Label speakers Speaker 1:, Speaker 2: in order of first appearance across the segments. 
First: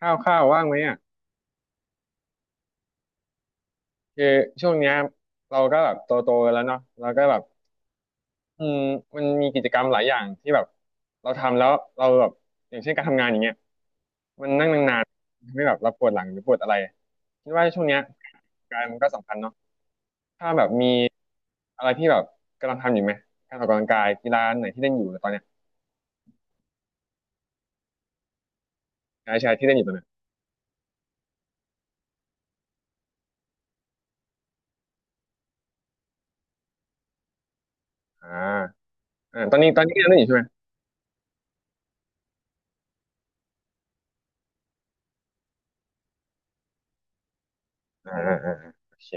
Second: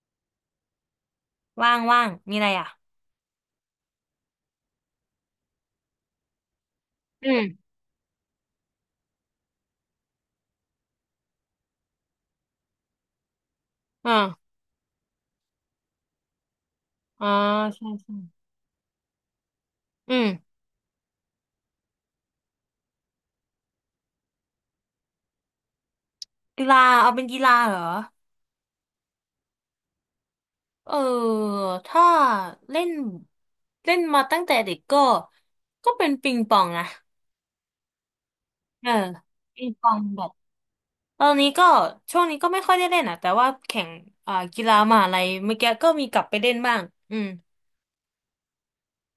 Speaker 1: ข้าวข้าวว่างไหมอ่ะ
Speaker 2: ว่างว่างมีอะไรอ่ะ
Speaker 1: คือช่วงเนี้ยเราก็แบบโตโตแล้วเนาะเราก็
Speaker 2: อื
Speaker 1: แบ
Speaker 2: ม
Speaker 1: บอืมมันมีกิจกรรมหลายอย่างที่แบบเราทำแล้วเราแบบอย่างเช่นการทำงานอย่างเงี้ยมั
Speaker 2: อ่า
Speaker 1: นนั่งนานๆทำให้แบบเราปวดหลังหรือปวดอะไร
Speaker 2: อ่า
Speaker 1: คิดว่าช่ว
Speaker 2: ใช่
Speaker 1: งเนี้ย
Speaker 2: ใช่
Speaker 1: การมันก็สำคัญเนาะ
Speaker 2: อืม
Speaker 1: ถ้าแบบมีอะไรที่แบบกำลังทำอยู่ไหมการออกกำลังกายกีฬาไหนที่เล่นอยู่ตอนเนี้ย
Speaker 2: กีฬาเอาเป็นกีฬาเหรอ
Speaker 1: ใช่ใช่ที่เล่นอยู่ตอนเนี้ย
Speaker 2: เออถ้าเล่นเล่นมาตั้งแต่เด็กก็เป็นปิงปองนะ
Speaker 1: อ่า
Speaker 2: เออ
Speaker 1: อ่าตอน
Speaker 2: ปิ
Speaker 1: นี้
Speaker 2: ง
Speaker 1: ตอ
Speaker 2: ป
Speaker 1: น
Speaker 2: อ
Speaker 1: นี้
Speaker 2: ง
Speaker 1: เล่น
Speaker 2: แบ
Speaker 1: อยู่
Speaker 2: บ
Speaker 1: ใช่ไหม
Speaker 2: ตอนนี้ก็ช่วงนี้ก็ไม่ค่อยได้เล่นอ่ะแต่ว่าแข่งอ่ากีฬามหาลัยเมื่อกี้ก็มีกลับไปเล่นบ้างอืม
Speaker 1: อ่าอ่าอ่าโอเค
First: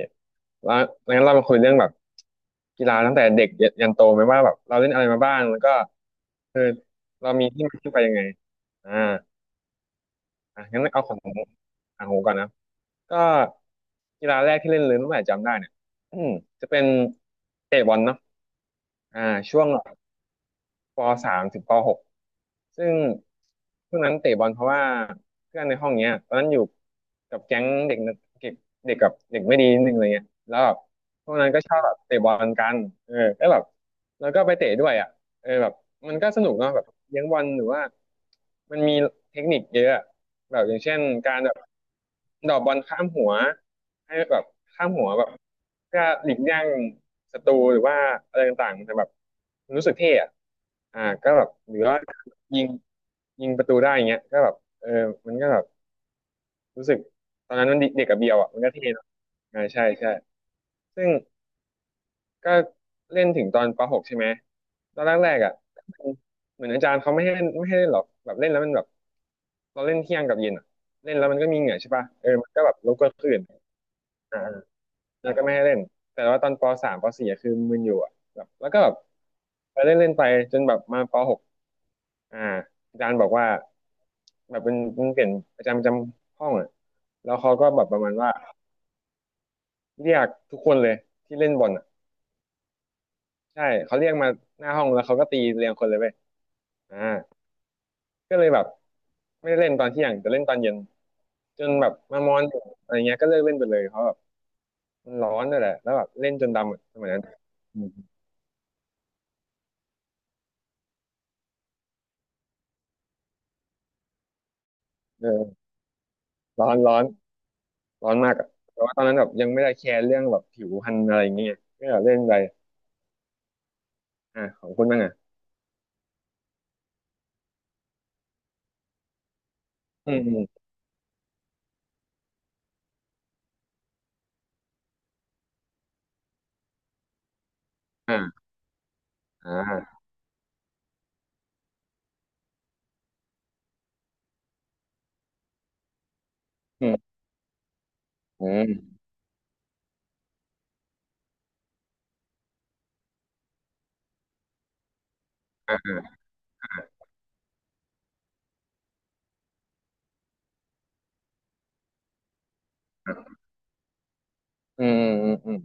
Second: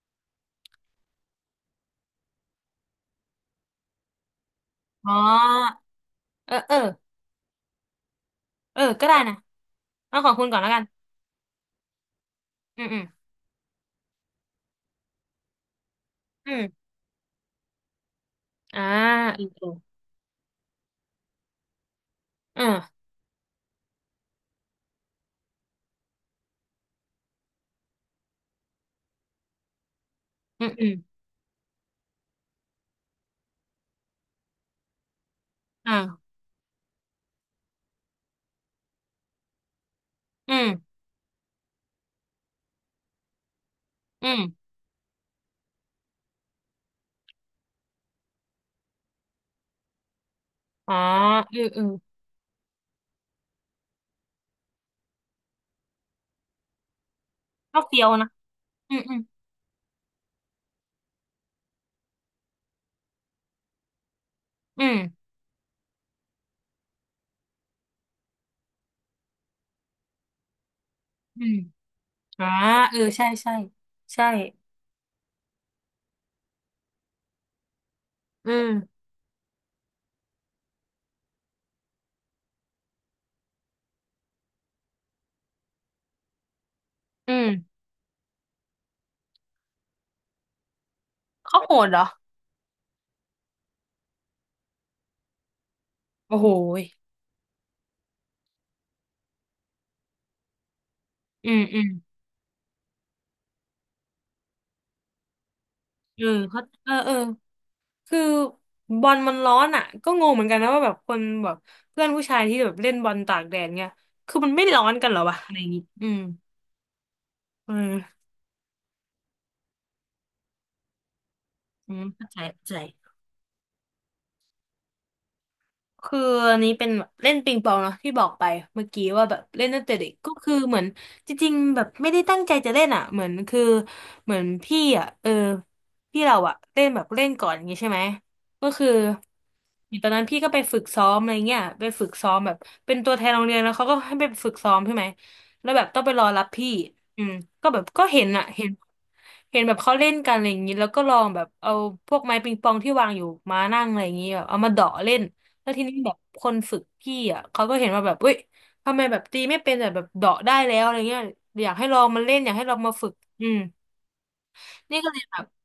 Speaker 1: แล้วงั้นเรามาคุยเรื่องแบบกีฬาตั้งแต่เด็กยันโตไหมว่าแบบเราเล่นอะไร
Speaker 2: อ๋อ
Speaker 1: มาบ้างแล้วก็
Speaker 2: เออ
Speaker 1: คือ
Speaker 2: เออ
Speaker 1: เรามีที่มาที่ไปยังไง
Speaker 2: เออ
Speaker 1: อ่า
Speaker 2: ก็ได้นะเอาของคุณก่อน
Speaker 1: อ่ะ
Speaker 2: แล้วกั
Speaker 1: งั้น
Speaker 2: น
Speaker 1: เอาของอ่างหูก่อนนะ
Speaker 2: อืมอืม
Speaker 1: ก็กีฬาแรกที่เล่นเลยตั้งแต่จำได้เนี่ยอืม
Speaker 2: อื
Speaker 1: จะเป็น
Speaker 2: ม
Speaker 1: เตะบอลเนาะ
Speaker 2: อ่า
Speaker 1: อ่า
Speaker 2: อ
Speaker 1: ช่วง
Speaker 2: ม
Speaker 1: ปสามถึงปหก
Speaker 2: อ
Speaker 1: ซึ่ง
Speaker 2: ม
Speaker 1: ช่วงนั้นเตะบอลเพราะว่าเพื่อนในห้องเนี้ยตอนนั้นอยู่กับแก๊งเด็กนักเก็บเด็กกับเด็กไม่ดีนิดนึงอะไรเงี้ยแล้ว
Speaker 2: อม
Speaker 1: แบบพวกนั้นก็ชอบแบบเตะบอลกันเออแล้วแบบแล้วก็ไปเตะด้วยอ่ะเออแบบมันก็
Speaker 2: อ่า
Speaker 1: สนุกเนาะแบบเลี้ยงบอลหรือว่ามันมีเทคนิคเยอะอะ
Speaker 2: อื
Speaker 1: แบบ
Speaker 2: ม
Speaker 1: อย่างเช่นการแบบดอกบอลข้ามหัวให้
Speaker 2: อื
Speaker 1: แบ
Speaker 2: ม
Speaker 1: บข้ามหัวแบบก็หลีกเลี่ยง สตรูหรือว่าอะไรต่างๆมันจะแบบมันรู้สึกเท่อะ
Speaker 2: อ๋อ
Speaker 1: อ่าก็แบบ
Speaker 2: เออ
Speaker 1: ห
Speaker 2: เอ
Speaker 1: รือ
Speaker 2: อ
Speaker 1: ว่ายิงยิงประตูได้อย่างเงี้ยก็แบบเออมันก็แบบรู้สึกตอนนั้นมั
Speaker 2: ก็
Speaker 1: น
Speaker 2: เฟี้
Speaker 1: เด็
Speaker 2: ย
Speaker 1: ก
Speaker 2: ว
Speaker 1: กับ
Speaker 2: นะ
Speaker 1: เบียวอ่ะมันก็เท่
Speaker 2: อื
Speaker 1: เน
Speaker 2: ม
Speaker 1: อะ
Speaker 2: อืม
Speaker 1: อ่าใช่ใช่ซึ่งก็เล่นถึงตอนป .6 ใช่ไหม
Speaker 2: อืม
Speaker 1: ตอนแรกๆอ่ะเหมือนอาจารย์เขาไม่ให้เล่นหรอกแบบเล่นแล้วมันแบบเราเล่นเที่ยงกับเย็นอ่ะเล่นแล้วมัน
Speaker 2: อื
Speaker 1: ก็
Speaker 2: ม
Speaker 1: มีเหงื่อใช่ป่ะเออ
Speaker 2: อ่า
Speaker 1: มันก็แบบร
Speaker 2: เอ
Speaker 1: บ
Speaker 2: อ
Speaker 1: กวนค
Speaker 2: ใช่
Speaker 1: นอื่น
Speaker 2: ใช่ใช่
Speaker 1: อ่า แล้วก็ไม่ให้เล่น แต่ว่าตอนปสามปสี่อะคือมึนอยู่อะแบบ
Speaker 2: อื
Speaker 1: แล้วก็แบบ
Speaker 2: ม
Speaker 1: ไปเล่นเล่นไปจนแบบมาปหกอ่าอาจารย์บอกว่าแบบเปลี่ยนอาจารย์ประจำห้องอ่ะแล้
Speaker 2: อื
Speaker 1: ว
Speaker 2: ม
Speaker 1: เขาก็แบบประมาณว่าเรียกทุกคนเลยที่เล่น
Speaker 2: เขา
Speaker 1: บอ
Speaker 2: โห
Speaker 1: ลอะ
Speaker 2: ดเหรอ
Speaker 1: ใช่เขาเรียกมาหน้าห้องแล้วเขาก็ตีเรียงคนเลยเว้ย
Speaker 2: โอ้โหย
Speaker 1: อ่าก็เลยแบบไม่ได้เล่นตอนเที่ยงแต่เล่นตอนเย็น
Speaker 2: อื
Speaker 1: จ
Speaker 2: ม
Speaker 1: น
Speaker 2: อื
Speaker 1: แบ
Speaker 2: ม
Speaker 1: บมามอนอะไรเงี้ยก็เลิกเล่นไปเลยเพราะแบบมันร้อนด้วยแหละแล้วแบบ
Speaker 2: เออ
Speaker 1: เล่นจน
Speaker 2: เขา
Speaker 1: ดำอะ
Speaker 2: เออ
Speaker 1: สมั
Speaker 2: เอ
Speaker 1: ย
Speaker 2: อ
Speaker 1: นั้นอืม
Speaker 2: คือบอลมันร้อนอ่ะก็งงเหมือนกันนะว่าแบบคนแบบเพื่อนผู้ชายที่แบบเล่นบอลตากแดดเนี่ยคือมันไม่ร้อนกันเหรอวะอะไร
Speaker 1: เออ
Speaker 2: อย่างงี้อืม
Speaker 1: ร้อนร้อน
Speaker 2: เ
Speaker 1: ร้อน
Speaker 2: ออ
Speaker 1: มากอะแต่ว่าตอนนั้นแบบยังไม่ได้แคร์เรื่องแบบผิวพรรณอะไรอย่างเงี้ยก็
Speaker 2: อื
Speaker 1: แบบ
Speaker 2: ม
Speaker 1: เล่น
Speaker 2: เข้า
Speaker 1: ไป
Speaker 2: ใจเข้าใจ
Speaker 1: อ่าของคุณบ้างอ่ะ
Speaker 2: คืออันนี้เป็นเล่นปิงปองเนาะที่บอกไปเมื่อกี้ว่าแบบเล่นตั้งแต่เด็
Speaker 1: อื
Speaker 2: ก
Speaker 1: ม
Speaker 2: ก็
Speaker 1: อื
Speaker 2: คือ
Speaker 1: ม
Speaker 2: เหมือนจริงๆแบบไม่ได้ตั้งใจจะเล่นอ่ะเหมือนคือเหมือนพี่อ่ะเออพี่เราอ่ะเล่นแบบเล่นก่อนอย่างงี้ใช่ไหม
Speaker 1: อ่า
Speaker 2: ก็คือ
Speaker 1: อ่า
Speaker 2: ตอนนั้นพี่ก็ไปฝึกซ้อมอะไรเงี้ยไปฝึกซ้อมแบบเป็นตัวแทนโรงเรียนแล้วเขาก็ให้ไปฝึกซ้อมใช่ไหมแล้วแบบต้องไปรอรับพี่
Speaker 1: อืม
Speaker 2: อืมก็แบบก็เห็นอ่ะ
Speaker 1: อื
Speaker 2: เห็น
Speaker 1: ม
Speaker 2: เห็นแบบเขาเล่นกันอะไรอย่างงี้แล้วก็ลองแบบเอาพวกไม้ปิงปองที่วางอยู่มานั่งอะไรอย่างงี้แบบเอามาเดาะเล่น แล้วที
Speaker 1: อ่า
Speaker 2: นี้แบบคนฝึกพี่อ่ะเขาก็เห็นว่าแบบเว้ยทำไมแบบตีไม่เป็นแต่แบบเดาะได้แล้วอะไรเงี้ยอยากให้ลองมาเล่นอยากให้ลองมาฝึกอืม
Speaker 1: อื
Speaker 2: นี่
Speaker 1: ม
Speaker 2: ก็เลย
Speaker 1: อื
Speaker 2: แบ
Speaker 1: ม
Speaker 2: บ
Speaker 1: อืม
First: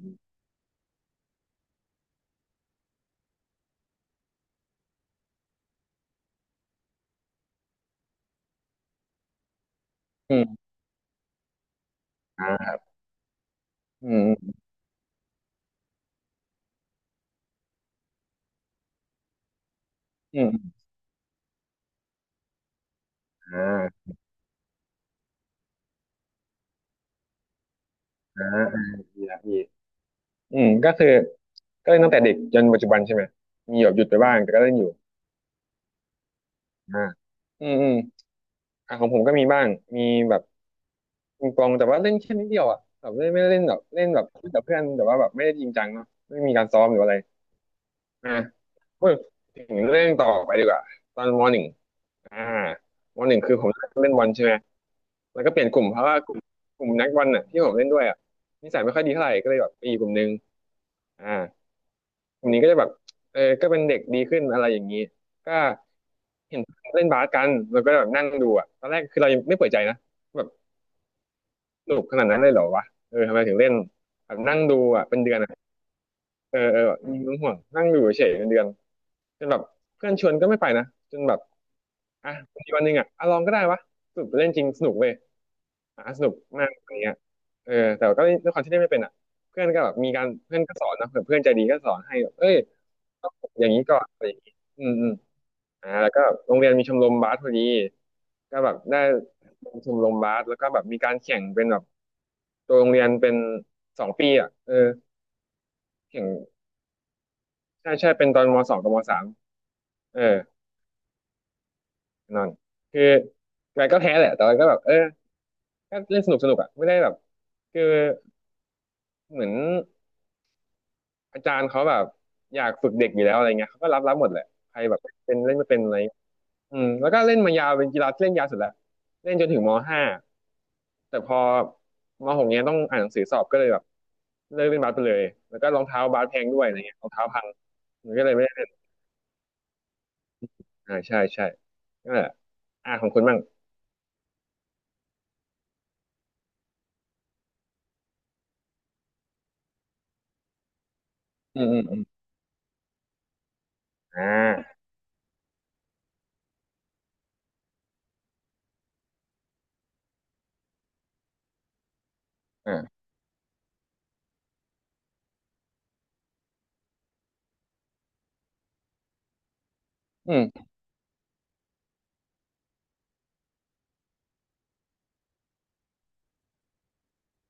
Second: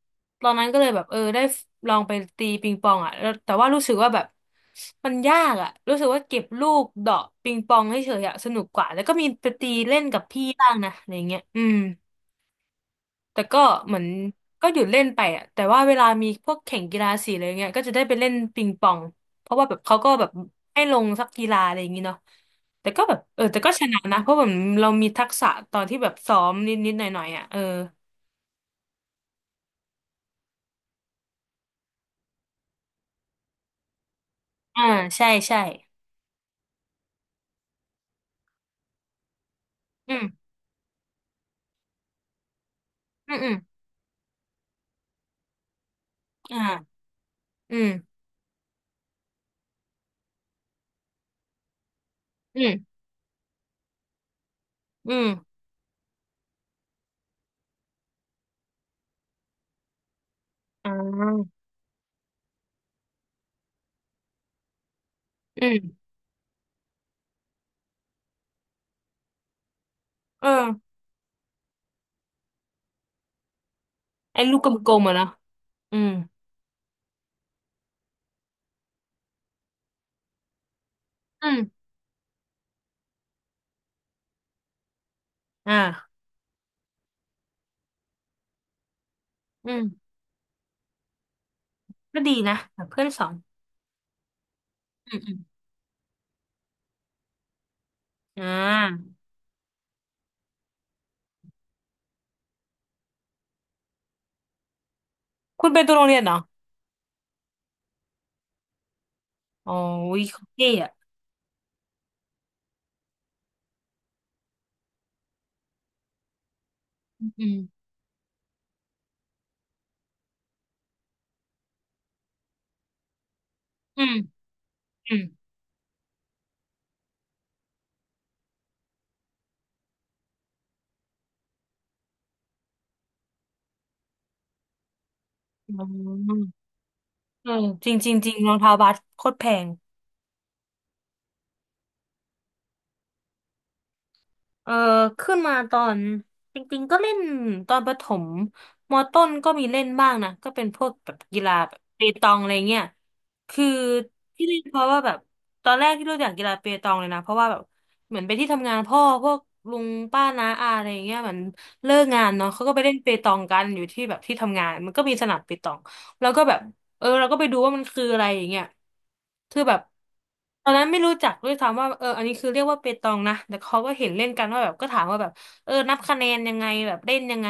Speaker 2: ตอนนั้นก็เลยแบบเออได้ลองไปตีปิงปองอ่ะแล้วแต่ว่ารู้สึกว่าแบบมันยากอ่ะรู้สึกว่าเก็บลูกเดาะปิงปองให้เฉยๆอะสนุกกว่าแล้วก็มีไปตีเล่นกับ
Speaker 1: อื
Speaker 2: พี่
Speaker 1: ม
Speaker 2: บ้างนะอะไรเงี้ยอืม
Speaker 1: อ่า
Speaker 2: แต่ก็เหมือน
Speaker 1: อืม
Speaker 2: ก็หยุดเล่นไปอะแต่ว่าเวลามีพวกแข่งกีฬาสีอะไรเงี้ยก็จะได้ไปเล่นปิงปองเพราะว่าแบบเขาก็แบบ
Speaker 1: อืม
Speaker 2: ให้ลงสักกีฬาอะไรอย่างงี้เนาะแต่ก็แบบเออแต่
Speaker 1: อ่า
Speaker 2: ก็ชนะนะเพราะแบบเรามีทักษะตอนที่แบบซ้อมนิดๆหน่อยๆอ่ะเออ
Speaker 1: อ่าอ่าดีละดีอืมก็คือก็เล่นตั้งแต่เด็กจนปัจจุบันใช่ไหมมีแบบหยุดไปบ้างแต่ก็เล่นอ
Speaker 2: อ่า
Speaker 1: ยู่
Speaker 2: ใช่ใช่
Speaker 1: อ่าอืมอืมอ่ะของผมก็มีบ้างมี
Speaker 2: อื
Speaker 1: แบบ
Speaker 2: ม
Speaker 1: ปิงปองแต่ว่าเล่นแค่นิดเดียวอ่ะแบบเล่น
Speaker 2: อืม
Speaker 1: ไม่ได้
Speaker 2: อืม
Speaker 1: เล่นแบบเล่นแบบเล่นกับเพื่อนแต่ว่าแบบไม่ได้จริงจังเนาะไม่มีการซ้อมห
Speaker 2: อ่า
Speaker 1: รืออะไร
Speaker 2: อืม
Speaker 1: พูดถึงเรื่องต่อไปดีกว่าตอนมหนึ่งอ่า
Speaker 2: อืม
Speaker 1: มหนึ่งคือผมเล่นบอลใช่ไหม
Speaker 2: อื
Speaker 1: แล้วก็
Speaker 2: ม
Speaker 1: เปลี่ยนกลุ่มเพราะว่ากลุ่มนักบอลน่ะที่ผมเล่นด้วยอ่ะนิสัยไม่ค่อยดีเท่าไหร่ก็เลยแบบไปอยู่กลุ่มนึง
Speaker 2: อ่
Speaker 1: อ่า
Speaker 2: า
Speaker 1: กลุ่มนี้ก็จะแบบเออก็เป็นเด็กดีขึ้นอะไรอย่างนี้ก็
Speaker 2: อืม
Speaker 1: เห็นเล่นบาสกันแล้วก็แบบนั่งดูอ่ะตอนแรกคือเรายังไม่เปิดใจนะแบ
Speaker 2: เอ
Speaker 1: บ
Speaker 2: อ
Speaker 1: สนุกขนาดนั้นเลยเหรอวะเออทำไมถึงเล่นแบบ
Speaker 2: ไอ้ลู
Speaker 1: นั่ง
Speaker 2: กก
Speaker 1: ดู
Speaker 2: ลม
Speaker 1: อ่ะ
Speaker 2: ๆอะ
Speaker 1: เป็น
Speaker 2: เนาะ
Speaker 1: เดือนอะ
Speaker 2: อืม
Speaker 1: เออเออแบบมีเ่วงห่วงนั่งดูเฉยๆเป็นเดือนจนแบบเพื่อนชวนก็ไม่ไปนะจนแบบ
Speaker 2: อืม
Speaker 1: อ่ะมีวันหนึ่งอ่ะอ่ะลองก็ได้วะสนุกเล่นจริงสนุกเว้ยอ่ะ
Speaker 2: อ่า
Speaker 1: สนุกมากอะไรเงี้ยเออแต่ก็ด้วยความที่เล่นไม่เป็นอ่ะเพื่อน
Speaker 2: อื
Speaker 1: ก็แบบ
Speaker 2: ม
Speaker 1: มีการเพื่อนก็สอนนะเผื่อเพื่อนใจดีก็สอนให้
Speaker 2: ก็
Speaker 1: แบ
Speaker 2: ดี
Speaker 1: บเอ้
Speaker 2: นะ
Speaker 1: ย
Speaker 2: แบบเพื่อนสอ
Speaker 1: ต้อง
Speaker 2: น
Speaker 1: อย่างนี้ก่อนอะไรอย่างนี้อืมอืม
Speaker 2: อืมอืม
Speaker 1: อ่าแล้วก็โรงเรียนมีชมรมบาสพอดี
Speaker 2: อ่
Speaker 1: ก็แบบได้
Speaker 2: า
Speaker 1: ลชมรมบาสแล้วก็แบบมีการแข่งเป็นแบบตัวโรงเรียนเป็นสองปีอ่ะเออ
Speaker 2: คุณเป็นตัวโรงเรียน
Speaker 1: แข่ง
Speaker 2: เหรอ
Speaker 1: ใช่ใช่เป็นตอนมสองกับมสาม
Speaker 2: อ๋อ
Speaker 1: เอ
Speaker 2: วิ
Speaker 1: อ
Speaker 2: เขาเท่อะ
Speaker 1: นั่นคือไงก็แพ้แหละแต่ว่าก็แบบเออก็เล่นสนุกสนุกอ่ะไม่ได้แบบ
Speaker 2: อืม
Speaker 1: คือ เหมือนอาจารย์เขาแบบอยากฝึกเด็กอยู่แล้วอะไรเงี้ยเขาก็รั
Speaker 2: อื
Speaker 1: บ
Speaker 2: ม
Speaker 1: รับหมดแหละใครแบบ
Speaker 2: อืม
Speaker 1: เป็นเล่นไม่เป็นอะไรอืมแล้วก็เล่นมายาวเป็นกีฬาที่เล่นยาวสุดแล้วเล่นจนถึงม.5แต่พอมหกเนี้ยต้องอ่านหนังสือสอบก็เลยแบบเลิกเล่นบาสไปเลยแล้วก็
Speaker 2: อื
Speaker 1: รองเท้าบาส
Speaker 2: ม
Speaker 1: แพงด้วยอะไรเงี้ยรองเท้าพัง
Speaker 2: เออจริงจ
Speaker 1: มั
Speaker 2: ริ
Speaker 1: น
Speaker 2: ง
Speaker 1: ก็
Speaker 2: จ
Speaker 1: เล
Speaker 2: ริ
Speaker 1: ย
Speaker 2: ง
Speaker 1: ไม่
Speaker 2: ร
Speaker 1: ได้
Speaker 2: อง
Speaker 1: เล่น
Speaker 2: เท้าบาสโคตรแพง
Speaker 1: อ่าใช่ใช่นั่นแหละอ่าของคุณบ้าง
Speaker 2: เออขึ้นมาตอนจริงๆก็เล่นตอนประถมมอต้นก็มีเล่นบ้างนะก็เป็นพวกแบบกีฬา
Speaker 1: อืม
Speaker 2: แบ
Speaker 1: อื
Speaker 2: บ
Speaker 1: มอื
Speaker 2: เป
Speaker 1: ม
Speaker 2: ตองอะไรเงี้ยคือ
Speaker 1: อ่
Speaker 2: ที่เล่นเพ
Speaker 1: า
Speaker 2: ราะว่าแบบตอนแรกที่รู้จักกีฬาเปตองเลยนะเพราะว่าแบบเหมือนไปที่ทำงานพ่อพวกลุงป้าน้าอาอะไรเงี้ยเหมือนเลิกงานเนาะเขาก็ไปเล่น
Speaker 1: อ่า
Speaker 2: เปตองกันอยู่ที่แบบที่ทำงานมันก็มีสนามเปตองแล้วก็แบบ เออเราก็ไปดูว่ามันคืออะไรอย่างเงี้ยคือแบบ
Speaker 1: อื
Speaker 2: ต
Speaker 1: ม
Speaker 2: อนนั้นไม่รู้จักด้วยซ้ำว่าเอออันนี้คือเรียกว่าเปตองนะแต่เขาก็เห็นเล่นกันว่าแบบก็ถามว่าแบบเออนับคะแนนยังไงแบบเล่นยังไง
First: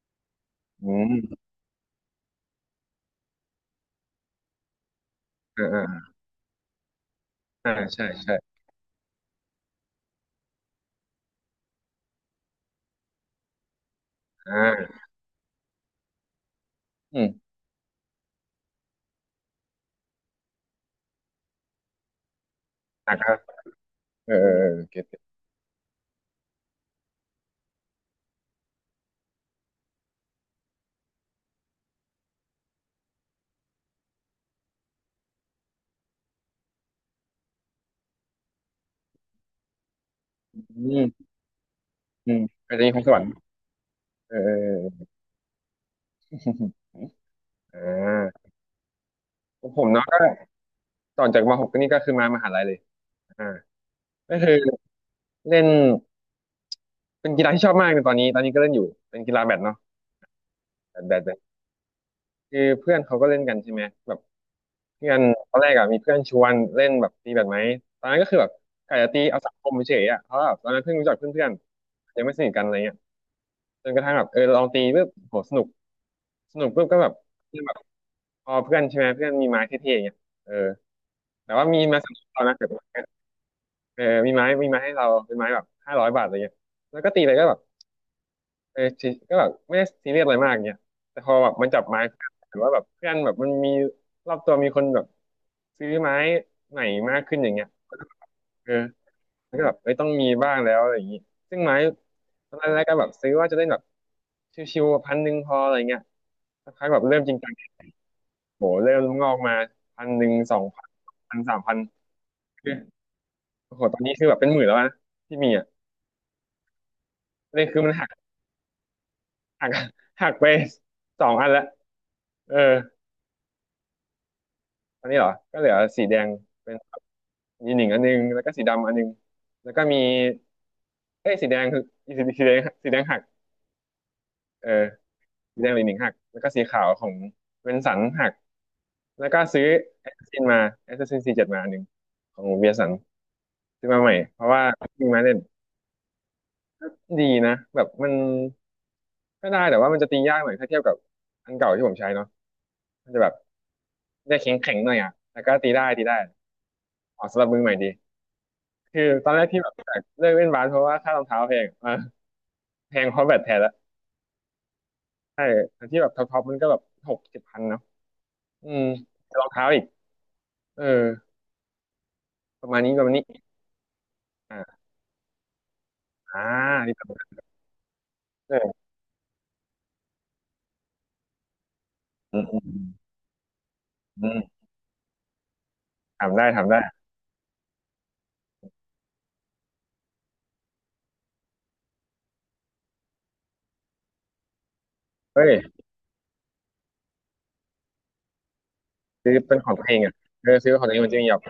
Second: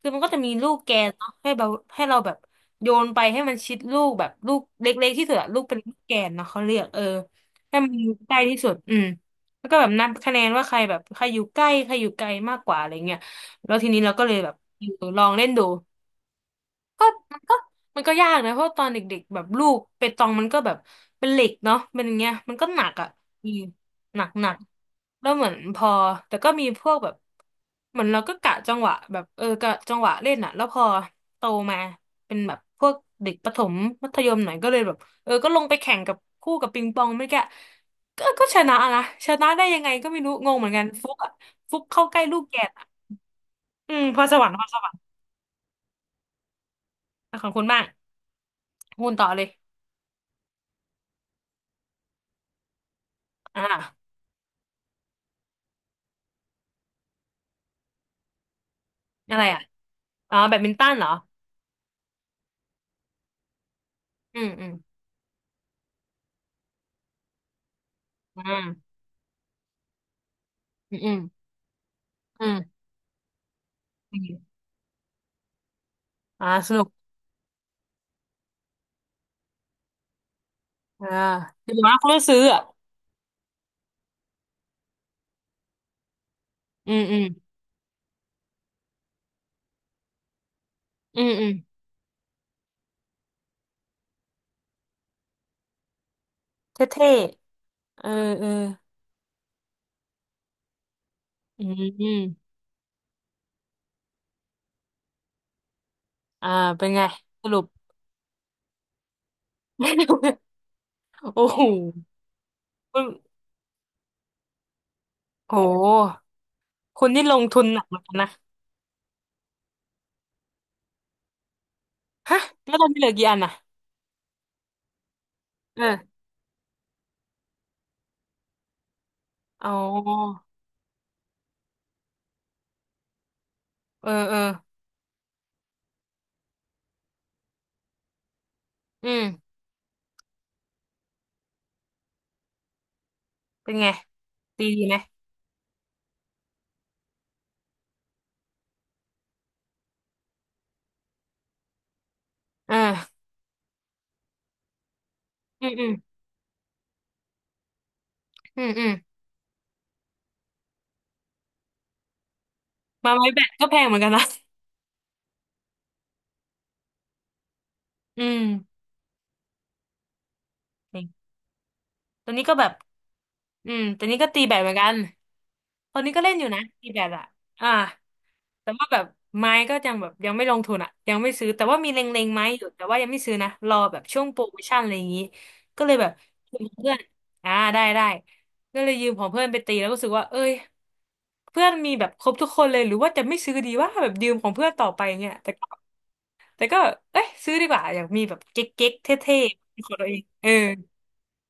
Speaker 2: คือมันก็จะมีลูก
Speaker 1: อื
Speaker 2: แกน
Speaker 1: ม
Speaker 2: เนาะให้เราแบบโยนไปให้มันชิดลูกแบบลูกเล็กๆที่สุดอะลูก
Speaker 1: อ่า
Speaker 2: เป็น
Speaker 1: อ่
Speaker 2: ลูก
Speaker 1: า
Speaker 2: แกนเนาะเขาเรียกเออ
Speaker 1: อ่า
Speaker 2: ให้มันอ
Speaker 1: ใช่
Speaker 2: ยู่ใก
Speaker 1: ใช่
Speaker 2: ล้ที่สุดอืมแล้วก็แบบนับคะแนนว่าใครแบบใครอยู่ใกล้ใครอยู่ไกลมากกว่าอะไรเงี้ยแล้วทีนี้เราก็เลยแบ
Speaker 1: อ่
Speaker 2: บ
Speaker 1: า
Speaker 2: เออลองเล่นดู ก็
Speaker 1: อื
Speaker 2: มัน
Speaker 1: ม
Speaker 2: ก็มันก็ยากนะเพราะตอนเด็กๆแบบลูกเปตองมันก็แบบเป็นเหล็กเนาะเป็นอย่างเงี้ยมันก็หนักอ่ะ
Speaker 1: อ่ะครับ
Speaker 2: อืมหนัก
Speaker 1: เออ
Speaker 2: ห
Speaker 1: เอ
Speaker 2: นั
Speaker 1: อ
Speaker 2: ก
Speaker 1: เออเก็ตเก็ต
Speaker 2: แล้วเหมือนพอแต่ก็มีพวกแบบเหมือนเราก็กะจังหวะแบบเออกะจังหวะเล่นอ่ะแล้วพอโตมาเป็นแบบพวกเด็กประถมมัธยมหน่อยก็เลยแบบเออก็ลงไปแข่งกับคู่กับปิงปองไม่แกะก็ชนะนะชนะได้ยังไงก็ไม่รู้งงเหมือนกัน
Speaker 1: อื
Speaker 2: ฟุก
Speaker 1: ม
Speaker 2: อ่ะฟุกเข้าใกล้
Speaker 1: อื
Speaker 2: ลู
Speaker 1: ม
Speaker 2: กแกน
Speaker 1: อาจจะ
Speaker 2: อะ
Speaker 1: มีพรสวรรค์
Speaker 2: อืมพอ
Speaker 1: เอ
Speaker 2: ส
Speaker 1: อ
Speaker 2: วร
Speaker 1: เอ
Speaker 2: รค์พอสวรร
Speaker 1: อ
Speaker 2: ค์ อ่ะของคุณ
Speaker 1: อ่
Speaker 2: บ้าง
Speaker 1: า
Speaker 2: คุณต่อเลย
Speaker 1: ผมเนาะก็ต่อจากมหกก็นี่ก็คือมามหาลัยเลยอ่า
Speaker 2: อ่า
Speaker 1: ก็คือเล่นเป็นกีฬาที่ชอบมากในตอนนี้ตอนนี้ก็เล่นอยู่เป็นกี
Speaker 2: อะ
Speaker 1: ฬา
Speaker 2: ไร
Speaker 1: แบ
Speaker 2: อ่ะ
Speaker 1: ดเนาะ
Speaker 2: อ๋อแบดมินตัน
Speaker 1: แบ
Speaker 2: เหร
Speaker 1: ด
Speaker 2: อ
Speaker 1: แบดแบดคือเพื่อนเขาก็เล่นกันใช่ไหมแบบ
Speaker 2: อืมอืม
Speaker 1: เพื่อนตอนแรกอะมีเพื่อนชวนเล่นแบบตีแบดไหมตอนนั้นก็คือ
Speaker 2: อื
Speaker 1: แบบ
Speaker 2: ม
Speaker 1: กะจะตีเอาสังคมเฉยๆอะเพราะว่าแบบตอนนั้นเพิ่
Speaker 2: อื
Speaker 1: ง
Speaker 2: ม
Speaker 1: รู้
Speaker 2: อื
Speaker 1: จั
Speaker 2: ม
Speaker 1: กเพื่อนๆยังไม่ส
Speaker 2: อื
Speaker 1: นิทกันอะไร
Speaker 2: ม
Speaker 1: เงี้ยจนกระทั่ง
Speaker 2: อื
Speaker 1: แบบเออ
Speaker 2: ม
Speaker 1: ลองตีปุ๊บโหสนุก
Speaker 2: อ่า
Speaker 1: สนุ
Speaker 2: ส
Speaker 1: ก
Speaker 2: นุ
Speaker 1: ปุ๊
Speaker 2: ก
Speaker 1: บก็แบบเพื่อนแบบพอเพื่อนใช่ไหมเพื่อนมีไม้เท่ๆอย่างเงี้ยเออ
Speaker 2: อ่า
Speaker 1: แต่ว่า
Speaker 2: เดี๋ย
Speaker 1: มี
Speaker 2: วนะ
Speaker 1: มาส
Speaker 2: เขา
Speaker 1: อง
Speaker 2: ต้อง
Speaker 1: ค
Speaker 2: ซื้อ
Speaker 1: นนะ
Speaker 2: อ่ะ
Speaker 1: แบบ เออมีไม้ให้เราเป็นไม้แบบ500 บาทอะไรเงี้ย
Speaker 2: อื
Speaker 1: แล้
Speaker 2: ม
Speaker 1: วก็
Speaker 2: อื
Speaker 1: ตี
Speaker 2: ม
Speaker 1: ไปก็แบบเออชิก็แบบไม่ได้ซีเรียสอะไรมากเงี้ย
Speaker 2: อื
Speaker 1: แต่พ
Speaker 2: ม
Speaker 1: อ
Speaker 2: อื
Speaker 1: แบ
Speaker 2: ม
Speaker 1: บมันจับไม้หรือว่าแบบเพื่อนแบบมันมีรอบตัวมีคนแบบซื้อไม้ใหม่
Speaker 2: เท่
Speaker 1: มากขึ้นอย่างเงี้ยก็
Speaker 2: ๆเอ
Speaker 1: แบ
Speaker 2: อ
Speaker 1: บ
Speaker 2: เออ
Speaker 1: เออแล้วก็แบบเอ้ยต้องมีบ้างแล้วอะไรอย่างงี้ซึ่ง
Speaker 2: อื
Speaker 1: ไม้
Speaker 2: มอืม
Speaker 1: ตอนแรกๆก็แบบซื้อว่าจะเล่นแบบชิวๆพันหนึ่งพออะไรเงี้ย
Speaker 2: อ่า
Speaker 1: สัก
Speaker 2: เป็
Speaker 1: พั
Speaker 2: น
Speaker 1: กแบ
Speaker 2: ไง
Speaker 1: บเริ่มจริง
Speaker 2: ส
Speaker 1: จัง
Speaker 2: รุป
Speaker 1: โหเริ่มงอกมา1,000 2,000 พัน
Speaker 2: โอ้
Speaker 1: สา
Speaker 2: โห
Speaker 1: มพัน
Speaker 2: คุณ
Speaker 1: โอ้โหตอนนี้คือแบบเป็นหมื่นแล้วนะที่มี
Speaker 2: โห
Speaker 1: อ่ะ
Speaker 2: คุณนี่ลงทุ
Speaker 1: เล
Speaker 2: น
Speaker 1: ย
Speaker 2: ห
Speaker 1: คื
Speaker 2: นั
Speaker 1: อ
Speaker 2: ก
Speaker 1: มัน
Speaker 2: เหมือน
Speaker 1: หา
Speaker 2: กันนะ
Speaker 1: หัก หักไปสองอันละ
Speaker 2: ฮะ
Speaker 1: เออ
Speaker 2: แล้วตอนนี้เหลือกี่อันน่ะ
Speaker 1: อันนี้เหรอก็เหลือ
Speaker 2: เอ
Speaker 1: สีแด
Speaker 2: อ
Speaker 1: งเป็นยีหนิงอันนึงแล้วก็สีดำอันนึง
Speaker 2: อ๋อ
Speaker 1: แล้วก็มีเอ้ยสีแดงคือสีสีแดงสีแดงหัก
Speaker 2: เออเออ
Speaker 1: เออสีแดงหลีหนิงหักแล้วก็สีขาวของเวนสันหัก
Speaker 2: อื
Speaker 1: แล้วก็
Speaker 2: ม
Speaker 1: ซื้อแอสซินมาแอสซิน47มาอันหนึ่งของเวียสัน
Speaker 2: เป็น
Speaker 1: ซื้
Speaker 2: ไง
Speaker 1: อมาใหม่เพราะว่า
Speaker 2: ดีดีไหม
Speaker 1: มีมาเล่นดีนะแบบมันก็ได้แต่ว่ามันจะตียากหน่อยถ้าเทียบกับอันเก่าที่ผมใช้เนาะ
Speaker 2: เออ
Speaker 1: มันจะแบบ จะแข็งแข็งหน่อยอ่ะแต่ก็
Speaker 2: อื
Speaker 1: ตี
Speaker 2: ม
Speaker 1: ได้
Speaker 2: อืม
Speaker 1: ตีได้ออกสำหรับมือใหม่ดี
Speaker 2: อืมอืม
Speaker 1: คือตอนแรกที่แบบเลิกเล่นบาสเพราะว่าค่ารองเท้าแพงอ่ะแพง
Speaker 2: มา
Speaker 1: เพ
Speaker 2: ไม้
Speaker 1: ราะแบ
Speaker 2: แบ
Speaker 1: ตแท
Speaker 2: ต
Speaker 1: น
Speaker 2: ก็
Speaker 1: ละ
Speaker 2: แพงเหมือนกันนะ
Speaker 1: ใช่อันที่แบบท็อปๆมันก็แบบ6,000 7,000เนาะ
Speaker 2: อืม
Speaker 1: อืมรองเท้าอีกเออ
Speaker 2: ตอนนี้ก็
Speaker 1: ป
Speaker 2: แบ
Speaker 1: ระ
Speaker 2: บ
Speaker 1: มาณนี้ประมาณนี้
Speaker 2: ตอนนี้ก็ตีแบดเหมือน
Speaker 1: อ่า
Speaker 2: กันตอนนี้ก็เล่น
Speaker 1: อ่า
Speaker 2: อยู่นะ ตี
Speaker 1: นี่
Speaker 2: แบ
Speaker 1: ประ
Speaker 2: ด
Speaker 1: มา
Speaker 2: อ่ะ
Speaker 1: ณนั้น
Speaker 2: อ่าแต่
Speaker 1: เออ
Speaker 2: ว่าแบบไม้ก็ยังแบบยังไม่ลงทุนอ่ะยังไม่ซื้อแต่ว่ามีเล็งๆ
Speaker 1: อืม
Speaker 2: ไม้
Speaker 1: อื
Speaker 2: อยู่
Speaker 1: ม
Speaker 2: แต่ว่ายังไม่ซื้อนะรอแบบช่
Speaker 1: อื
Speaker 2: วงโปร
Speaker 1: ม
Speaker 2: โมชั่นอะไรอย่างนี้ก็เลยแบบ
Speaker 1: ถามได้
Speaker 2: ยื
Speaker 1: ถา
Speaker 2: ม
Speaker 1: มได้
Speaker 2: เพื่อนอ่าได้ได้ก็เลยยืมของเพื่อนไปตีแล้วก็รู้สึกว่าเอ้ยเพื่อนมีแบบครบทุกคนเลยหรือว่าจะไม่ซื้อดีว่าแบบยืมของเพื่อนต่อไปอย่างเงี้ย
Speaker 1: เฮ้
Speaker 2: แต่
Speaker 1: ย
Speaker 2: ก็แต่ก็เอ้ยซื้อดีกว่าอยากมีแบบเก๊กๆเท
Speaker 1: ซื้
Speaker 2: ่
Speaker 1: อเป็นข
Speaker 2: ๆ
Speaker 1: อง
Speaker 2: เป็น
Speaker 1: ตั
Speaker 2: ข
Speaker 1: ว
Speaker 2: อ
Speaker 1: เอ
Speaker 2: ง
Speaker 1: ง
Speaker 2: ตัว
Speaker 1: อ่ะ
Speaker 2: เองเอ
Speaker 1: เอ
Speaker 2: อ
Speaker 1: อซื้อของตัวเองมันจะมีแบบ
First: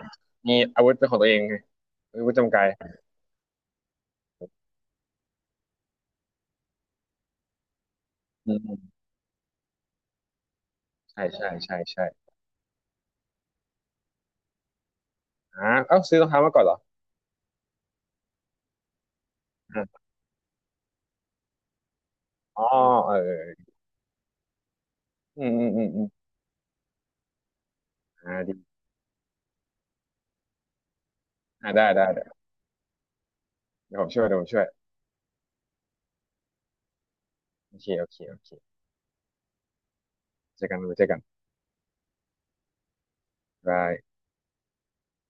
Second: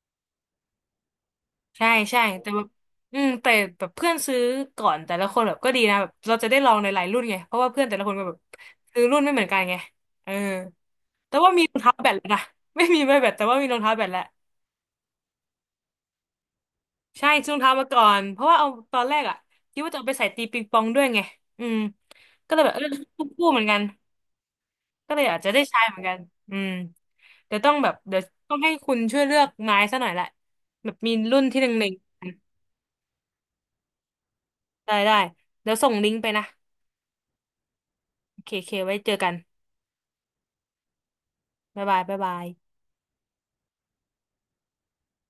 Speaker 1: มีอาวุธเป็นของตัวเองไง
Speaker 2: ใช่ใช่
Speaker 1: อาวุธ
Speaker 2: แต่
Speaker 1: จำ
Speaker 2: แบ
Speaker 1: กา
Speaker 2: บ
Speaker 1: ย
Speaker 2: อืมแต่แบบเพื่อนซื้อก่อนแต่ละคนแบบก็ดีนะแบบเราจะได้ลองหลายๆรุ่นไงเพราะว่าเพื่อนแต่ละคนก็แบบ
Speaker 1: อืมอืม
Speaker 2: ซื้อรุ่นไม่เหมือนกันไงเออ
Speaker 1: ใช่
Speaker 2: แต่
Speaker 1: ใช่
Speaker 2: ว่ามีรอ
Speaker 1: ใช่
Speaker 2: งเท้า
Speaker 1: ใช่
Speaker 2: แบตแล้วนะ ไม่มีไม่แบตแต่ว่ามีรองเท้าแบตแล้ว
Speaker 1: อ่าเอ้าซื้อรองเท้ามาก่อนเหรอ
Speaker 2: ใช่ซื้อรองเท้ามาก่อนเพราะว่าเอาตอนแรกอ่ะคิดว่าจะ
Speaker 1: อ่า
Speaker 2: เอาไปใส่ตีปิงปองด้วยไงอืมก็เล
Speaker 1: อ๋
Speaker 2: ย
Speaker 1: อ
Speaker 2: แบบเออ
Speaker 1: เออ
Speaker 2: คู่ๆเหมือ
Speaker 1: เออ
Speaker 2: นกันก็เลยอาจ
Speaker 1: อื
Speaker 2: จะ
Speaker 1: ม
Speaker 2: ได้
Speaker 1: อืม
Speaker 2: ใช้
Speaker 1: อืม
Speaker 2: เหมื
Speaker 1: อื
Speaker 2: อน
Speaker 1: ม
Speaker 2: กันอืมเดี๋ยวต้องให้
Speaker 1: อ่า
Speaker 2: คุณช่วยเลือกไม้ซะหน่อยละแบบมีรุ่นที่ห
Speaker 1: อ่า
Speaker 2: นึ่งห
Speaker 1: ได้
Speaker 2: นึ่ง
Speaker 1: ได้ได้เดี๋ยวผมช่วยเดี๋ยวผมช่วย
Speaker 2: ได้ได้เดี๋ยวส่งลิงก์ไปนะ
Speaker 1: โอเคโอเคโอ
Speaker 2: โอเค
Speaker 1: เค
Speaker 2: โอเคไว้เจอกัน
Speaker 1: เจอกัน
Speaker 2: บ๊ายบายบ๊ายบาย
Speaker 1: บาย